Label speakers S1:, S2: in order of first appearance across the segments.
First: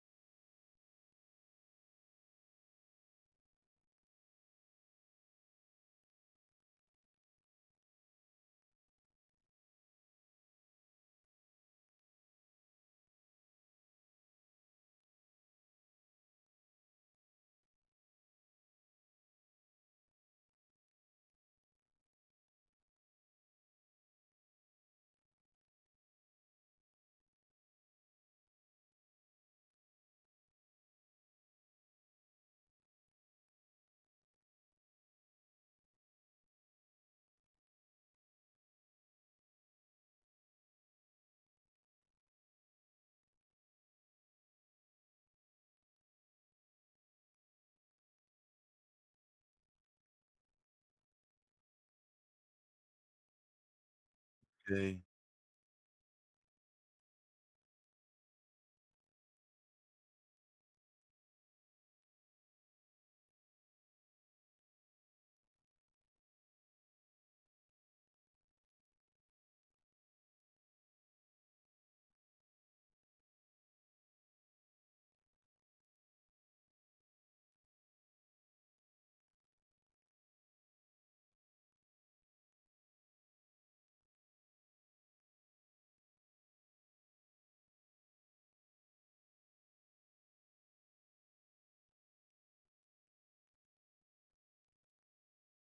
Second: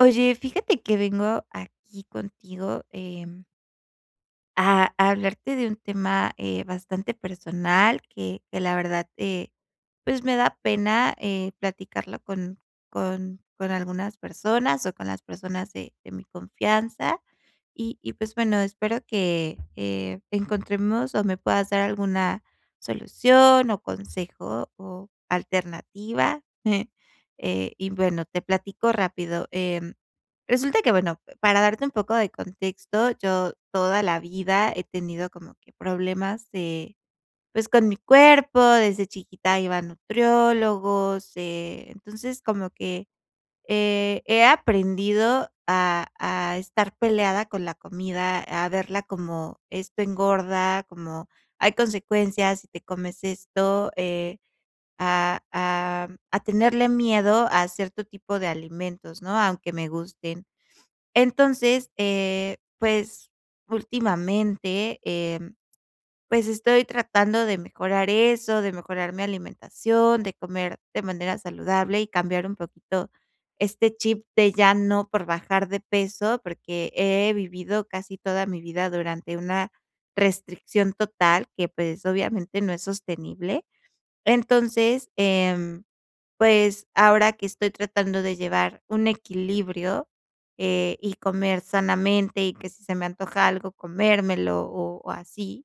S1: Oye, fíjate que vengo aquí contigo, em A a hablarte de un tema, eh, bastante personal que que la verdad, eh, pues, me da pena, eh, platicarlo con con con algunas personas, o con las personas de de mi confianza. Y y pues, bueno, espero que, eh, encontremos, o me puedas dar alguna solución, o consejo, o alternativa. Eh, y bueno te platico rápido. Em, resulta que bueno, para darte un poco de contexto, yo toda la vida he tenido como que problemas de, pues, con mi cuerpo desde chiquita iba a nutriólogos, eh, entonces como que, eh, he aprendido a a estar peleada con la comida, a verla como esto engorda, como hay consecuencias si te comes esto, eh,
S2: Okey.
S1: a a a tenerle miedo a cierto tipo de alimentos, ¿no?, aunque me gusten. Entonces, eh, pues, últimamente, em, pues, estoy tratando de mejorar eso, de mejorar mi alimentación, de comer de manera saludable y cambiar un poquito este chip de ya no, por bajar de peso. Porque he vivido casi toda mi vida durante una restricción total que, pues, obviamente, no es sostenible. Entonces, em, pues, ahora que estoy tratando de llevar un equilibrio, eh, y comer sanamente, y que si se me antoja algo comérmelo o o así.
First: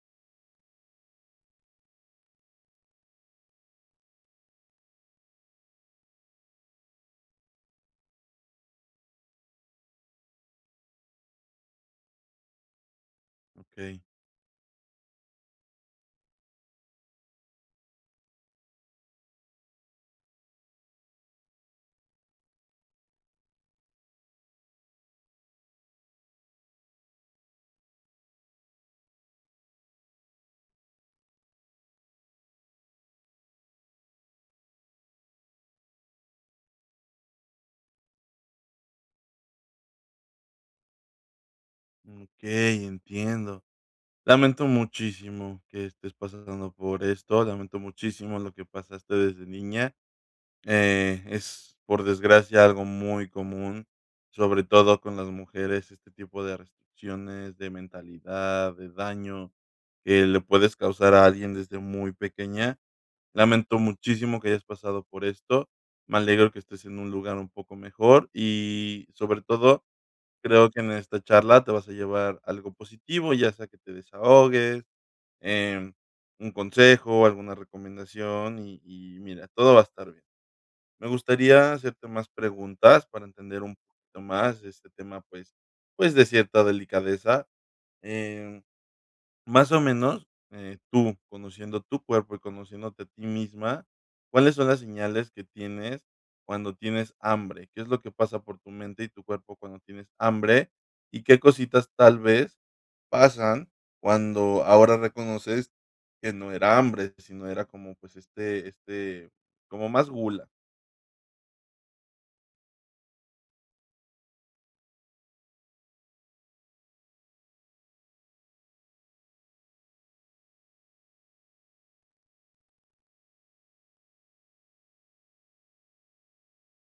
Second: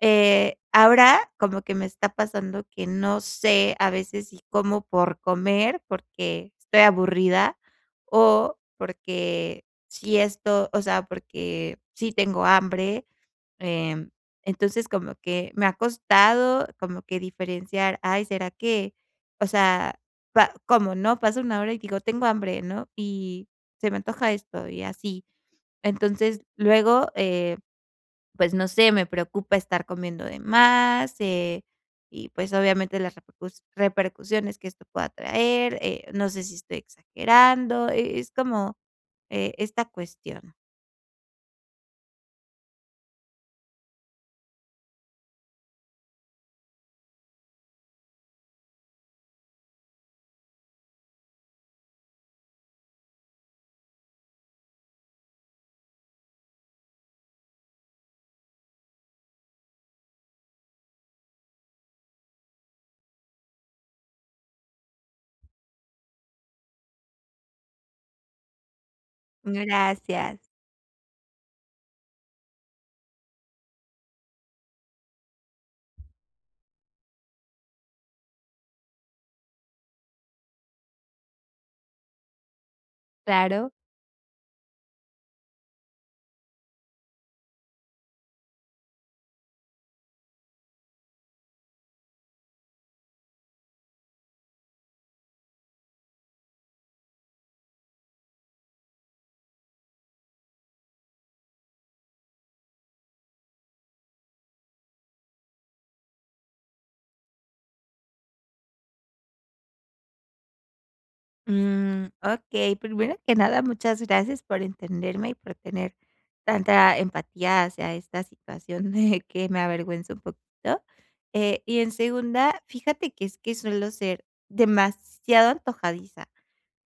S1: Eh, ahora como que me está pasando que, no sé, a veces si como por comer, porque estoy aburrida, o porque si esto o sea, porque sí tengo hambre.
S2: Okey.
S1: Em, entonces, como que me ha costado, como que diferenciar: "Ay, será que", o sea, pa como, ¿no?, pasa 1 hora, y digo: "Tengo hambre", ¿no? Y: "Se me antoja esto", y así. Entonces, luego, eh, pues no sé, me preocupa estar comiendo de más, eh, y pues, obviamente las repercus repercusiones que esto pueda traer, eh, no sé si, estoy exagerando, e es como, eh, esta cuestión.
S2: Okey, entiendo. Lamento muchísimo que estés pasando por esto, lamento muchísimo lo que pasaste desde niña, eh, es, por desgracia, algo muy común, sobre todo con las mujeres, este tipo de restricciones, de mentalidad, de daño que le puedes causar a alguien desde muy pequeña. Lamento muchísimo que hayas pasado por esto. Me alegro que estés en un lugar un poco mejor y, sobre todo,
S1: Gracias.
S2: creo que en esta charla te vas a llevar algo positivo, ya sea que te desahogues, em, un consejo, alguna recomendación, y y mira, todo va a estar bien. Me gustaría hacerte más preguntas para entender
S1: Claro.
S2: un poquito más de este tema, pues pues, de cierta delicadeza, eh, más o menos, eh, tú, conociendo tu cuerpo y conociéndote a ti misma, ¿cuáles son las señales que tienes cuando tienes hambre? ¿Qué es lo que pasa por tu mente y tu cuerpo cuando tienes hambre?, y qué cositas tal vez pasan cuando ahora reconoces que no era hambre, sino era como, pues, este este, como más gula?
S1: Mm. Okey, primero que nada, muchas gracias por entenderme, y por tener tanta empatía hacia esta situación de que me avergüenza un poquito. Eh, y en segunda, fíjate que es que suelo ser demasiado antojadiza.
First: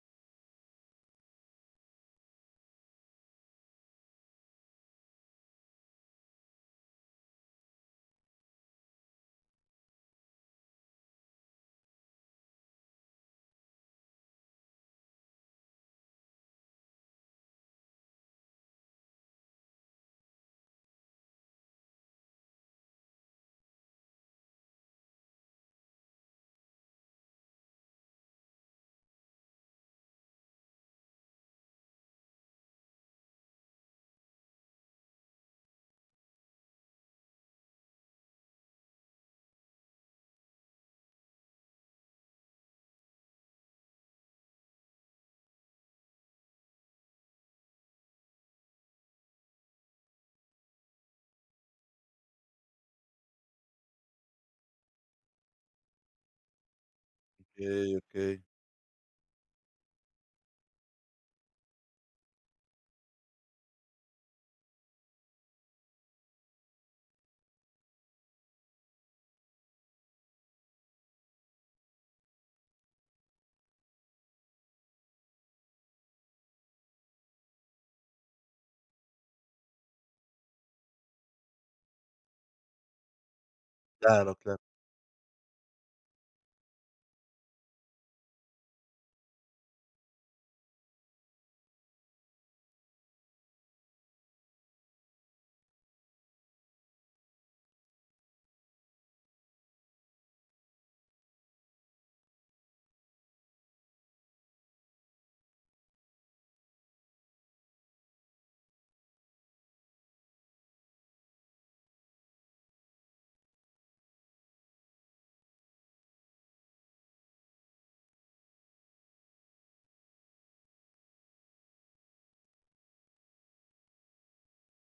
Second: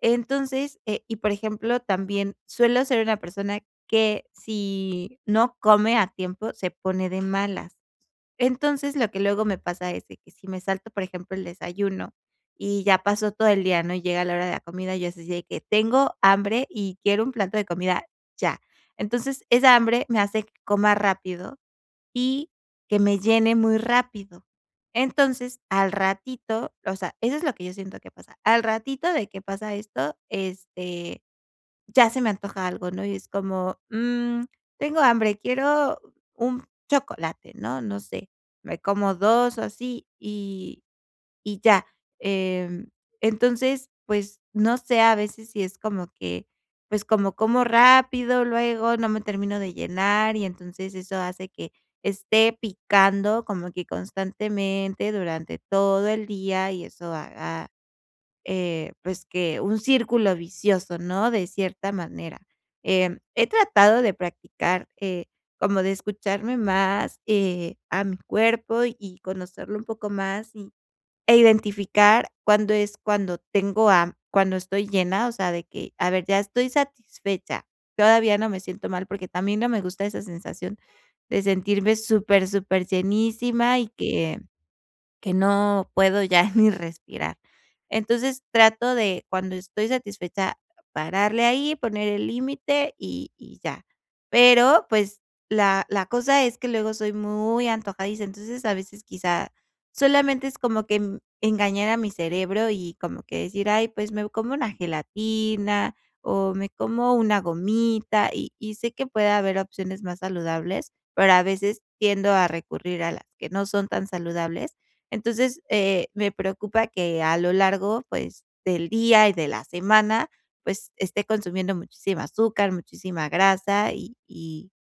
S1: Entonces eh, y por ejemplo, también suelo ser una persona que si no come a tiempo se pone de malas. Entonces, lo que luego me pasa es de que si me salto, por ejemplo, el desayuno, y ya pasó todo el día, ¿no?, llega la hora de la comida, yo así de que: "Tengo hambre y quiero un plato de comida ya". Entonces, esa hambre me hace que coma rápido y que me llene muy rápido. Entonces, al ratito o sea, eso es lo que yo siento que pasa, al ratito de que pasa esto, este, ya se me antoja algo, ¿no? Y es como, mm, tengo hambre, quiero un chocolate, ¿no?, no sé, me como 2 o así, y y ya. Em, entonces, pues, no sé, a veces si es como que, pues, como, como rápido, luego no me termino de llenar, y entonces, eso hace que esté picando como que constantemente durante todo el día. Y eso haga,
S2: Okey, okey.
S1: eh, pues, que un círculo vicioso, ¿no?, de cierta manera. Em, he tratado de practicar, eh, como de escucharme más, eh, a mi cuerpo y conocerlo un poco más, y e identificar cuándo es cuando tengo ha cuando estoy llena, o sea, de que: "A ver, ya estoy satisfecha". Todavía no me siento mal, porque también no me gusta esa sensación de sentirme super superllenísima, y
S2: Claro,
S1: que
S2: claro.
S1: que no puedo ya ni respirar. Entonces, trato de cuando estoy satisfecha, pararle ahí, poner el límite y y ya. Pero, pues, la la cosa es que luego soy muy antojadiza. Entonces, a veces quizá, solamente es como que engañar a mi cerebro, y como que decir: "Ay, pues, me como una gelatina, o me como una gomita", y y sé que puede haber opciones más saludables, pero a veces tiendo a recurrir a las que no son tan saludables. Entonces, eh, me preocupa que a lo largo, pues, del día y de la semana, pues, esté consumiendo muchísima azúcar, muchísima grasa, y y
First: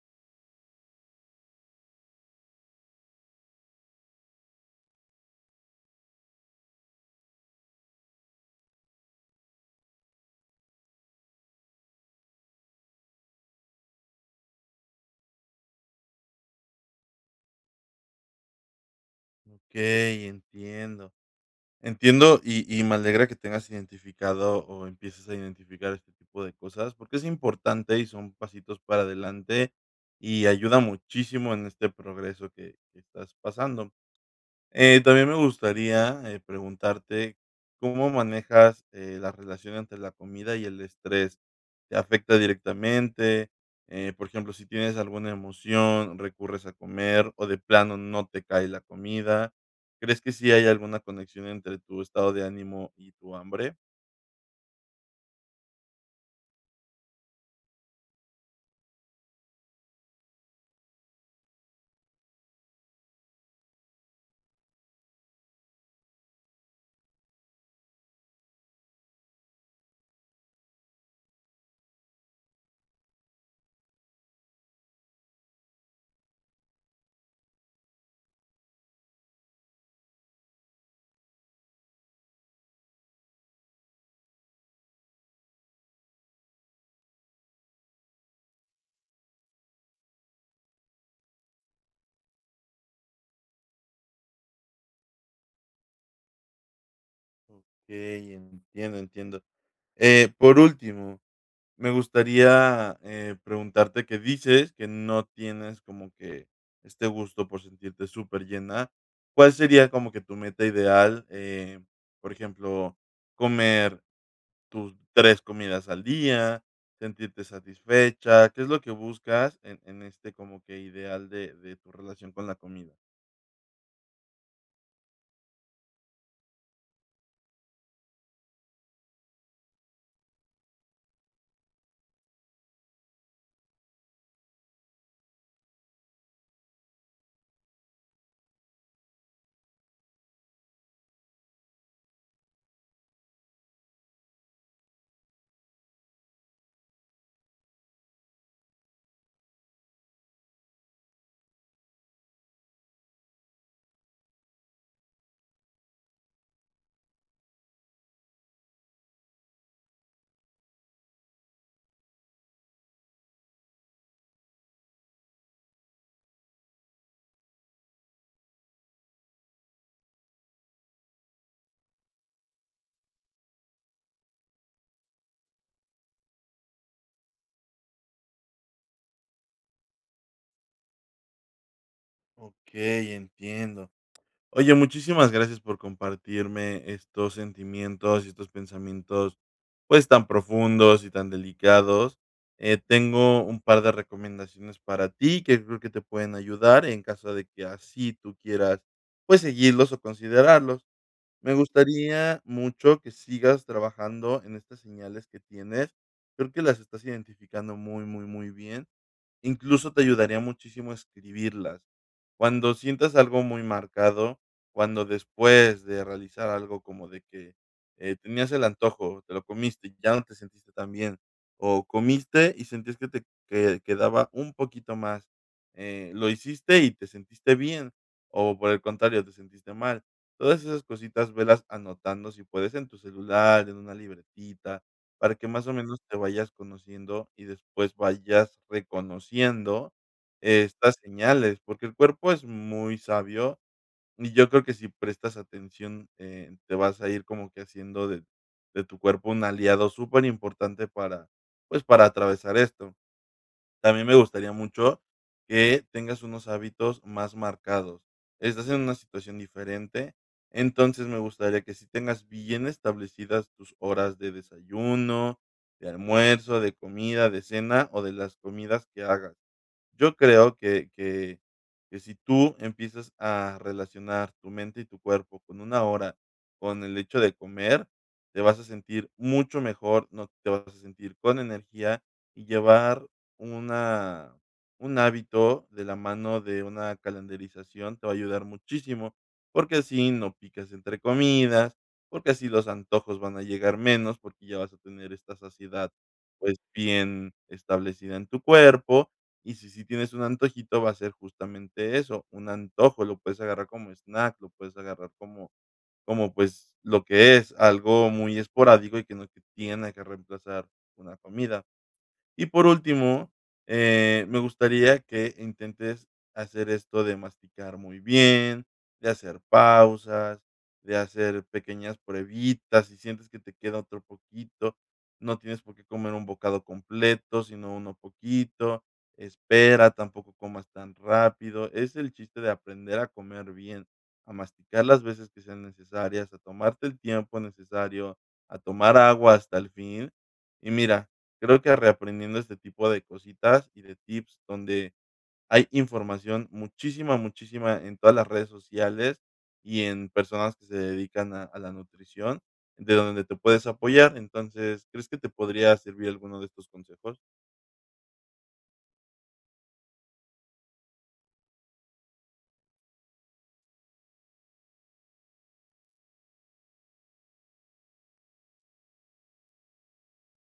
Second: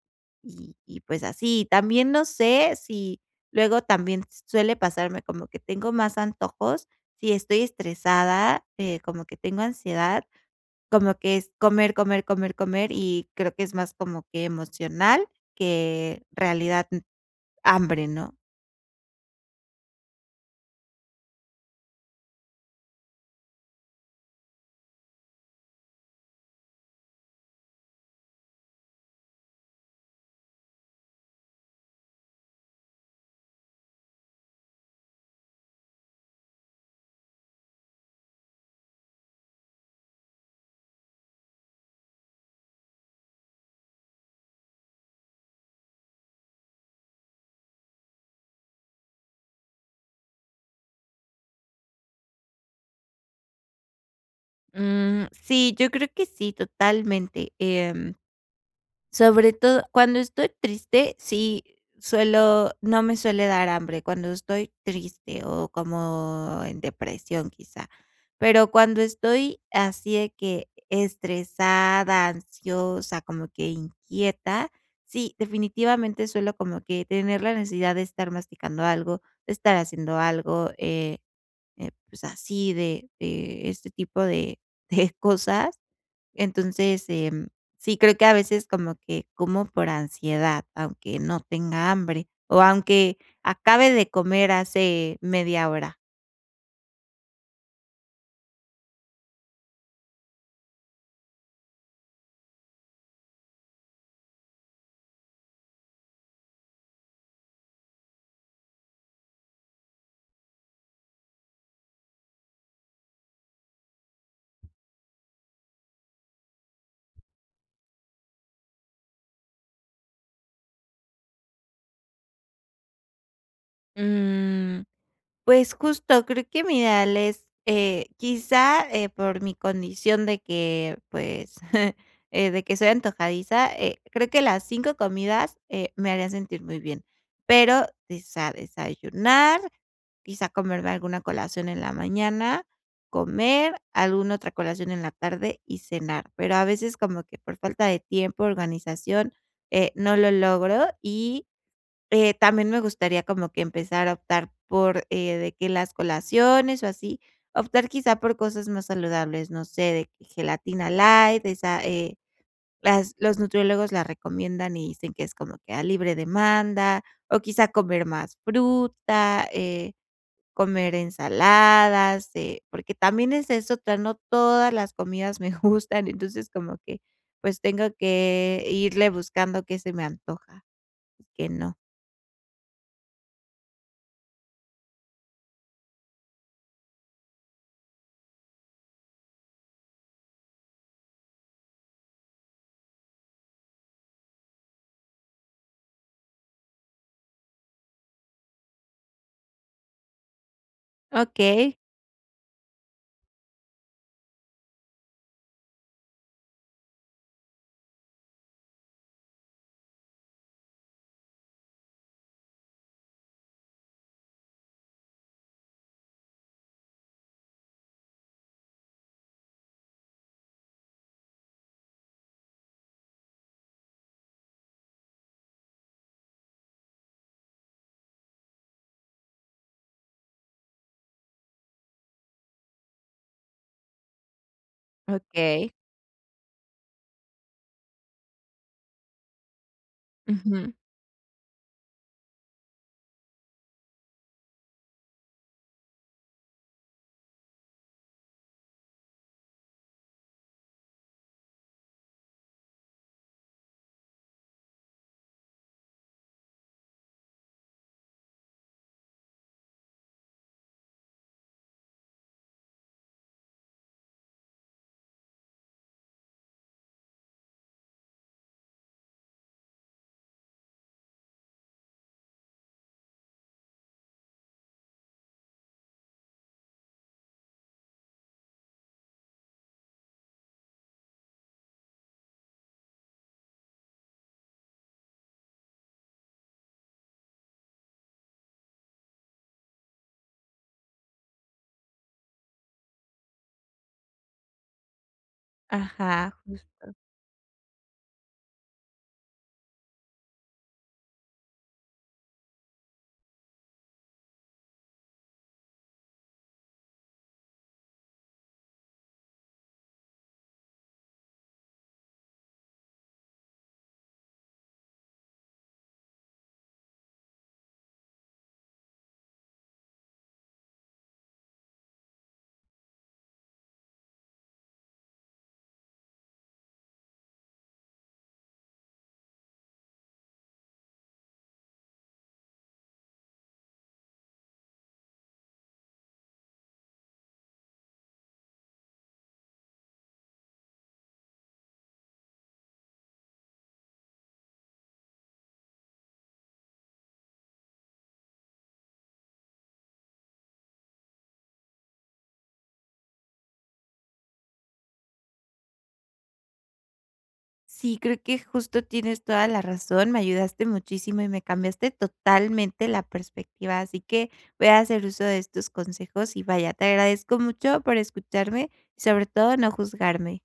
S1: y pues así. También, no sé si, luego también, suele pasarme como que tengo más antojos, si estoy estresada, eh, como que tengo ansiedad, como que es comer, comer, comer, comer, y creo que es más como que emocional, que realidad, uh, hambre, ¿no?
S2: Okey, entiendo. Entiendo, y y me alegra que tengas identificado o empieces a identificar este este tipo de cosas, porque es importante y son pasitos para adelante. Y ayuda muchísimo en este progreso que que estás pasando. Eh, también me gustaría, eh, preguntarte, ¿cómo manejas, eh, la relación entre la comida y el estrés? ¿Te afecta directamente?, eh, por ejemplo, si tienes alguna emoción, recurres a comer, o de plano no te cae la comida, ¿crees que sí hay alguna conexión entre tu estado de ánimo y tu hambre?
S1: Mm, sí, yo creo que sí, totalmente. Em, sobre todo cuando estoy triste, sí suelo no me suele dar hambre, cuando estoy triste, o como en depresión quizá. Pero, cuando estoy así de que estresada, ansiosa, como que inquieta, sí, definitivamente, suelo como que tener la necesidad de estar masticando algo, de estar haciendo algo, eh, eh, pues, así de de este tipo de de cosas. Entonces, em, sí creo que a veces como que como por ansiedad, aunque no tenga hambre, o aunque acabe de comer hace media hora.
S2: Okey, entiendo, entiendo. Eh, por último, me gustaría, eh, preguntarte que dices que no tienes como que este gusto por sentirte superllena, ¿cuál sería como que tu meta ideal?, eh, por ejemplo, comer tus 3 comidas al día, sentirte satisfecha, ¿qué es lo que buscas en en este como que ideal de de tu relación con la comida?
S1: Mm, pues, justo creo que mi ideal es, eh, quizá, eh, por mi condición de que, pues, eh, de que soy antojadiza, eh, creo que las 5 comidas, eh, me harían sentir muy bien, pero desa desayunar, quizá comerme alguna colación en la mañana, comer, alguna otra colación en la tarde y cenar. Pero a veces, como que por falta de tiempo, organización, eh, no lo logro y, eh, también me gustaría como que empezar a optar por eh, de que las colaciones o así, optar quizá por cosas más saludables, no sé, de que gelatina light, esa, eh, las los nutriólogos la recomiendan y dicen que es como que a libre demanda, o quizá comer más fruta, eh, comer ensaladas, eh, porque también esa es otra, no todas las comidas me gustan, entonces, como que, pues tengo que irle buscando qué se me antoja y qué no.
S2: Okey, entiendo. Oye, muchísimas gracias por compartirme estos sentimientos y estos pensamientos, pues, tan profundos y tan delicados. Eh, tengo un par de recomendaciones para ti, que creo que te pueden ayudar en caso de que así tú quieras, pues, seguirlos o considerarlos. Me
S1: Okey.
S2: gustaría mucho que sigas trabajando en estas señales que tienes, creo que las estás identificando muy, muy, muy bien. Incluso, te ayudaría muchísimo escribirlas. Cuando sientas algo muy marcado, cuando después de realizar algo como de que, eh, tenías el antojo, te lo comiste, ya no te sentiste tan bien, o comiste, y sentías que te que quedaba un poquito más, eh, lo hiciste y te sentiste bien, o, por el contrario, te sentiste mal. Todas esas cositas velas anotando si puedes en tu celular, en una libretita, para que, más
S1: Okey.
S2: o menos, te vayas conociendo, y después vayas reconociendo
S1: Ujú.
S2: estas señales. Porque el cuerpo es muy sabio, y yo creo que si prestas atención, eh, te vas a ir como que haciendo de de tu cuerpo un aliado superimportante para, pues, para atravesar esto. También me gustaría mucho que tengas unos hábitos más marcados. Estás en una situación diferente, entonces, me gustaría que sí tengas bien establecidas tus horas de desayuno, de almuerzo, de comida, de cena o de las comidas que hagas. Yo creo que que que si tú empiezas a relacionar tu mente y tu cuerpo con una hora, con el hecho de comer, te vas a sentir mucho mejor, ¿no?, te vas a sentir con energía. Y llevar una un hábito de la mano de una calendarización te va a ayudar muchísimo, porque así no picas entre comidas, porque así los antojos van a llegar menos, porque ya vas a tener esta saciedad,
S1: Ajá,
S2: pues,
S1: justo.
S2: bien establecida en tu cuerpo, y si, sí tienes un antojito va a ser justamente eso, un antojo lo puedes agarrar como snack, lo puedes agarrar como como, pues, lo que es, algo muy esporádico y que no te tiene que reemplazar una comida. Y, por último, eh, me gustaría que intentes hacer esto de masticar muy bien, de hacer pausas, de hacer pequeñas pruebitas, si sientes que te queda otro poquito. No tienes por qué comer un bocado completo, sino uno poquito. Espera, tampoco comas tan rápido. Es el chiste de aprender a comer bien, a masticar las veces que sean necesarias, a tomarte el tiempo necesario, a tomar agua hasta el fin. Y mira, creo que reaprendiendo este tipo de cositas y de tips donde hay información, muchísima, muchísima en todas las redes sociales, y en personas que se dedican a a la nutrición de donde te puedes apoyar. Entonces, ¿crees que te podría servir alguno de estos consejos?
S1: Sí, creo que justo tienes toda la razón, me ayudaste muchísimo, y me cambiaste totalmente la perspectiva. Así que voy a hacer uso de estos consejos, y vaya, te agradezco mucho por escucharme, y sobre todo no juzgarme.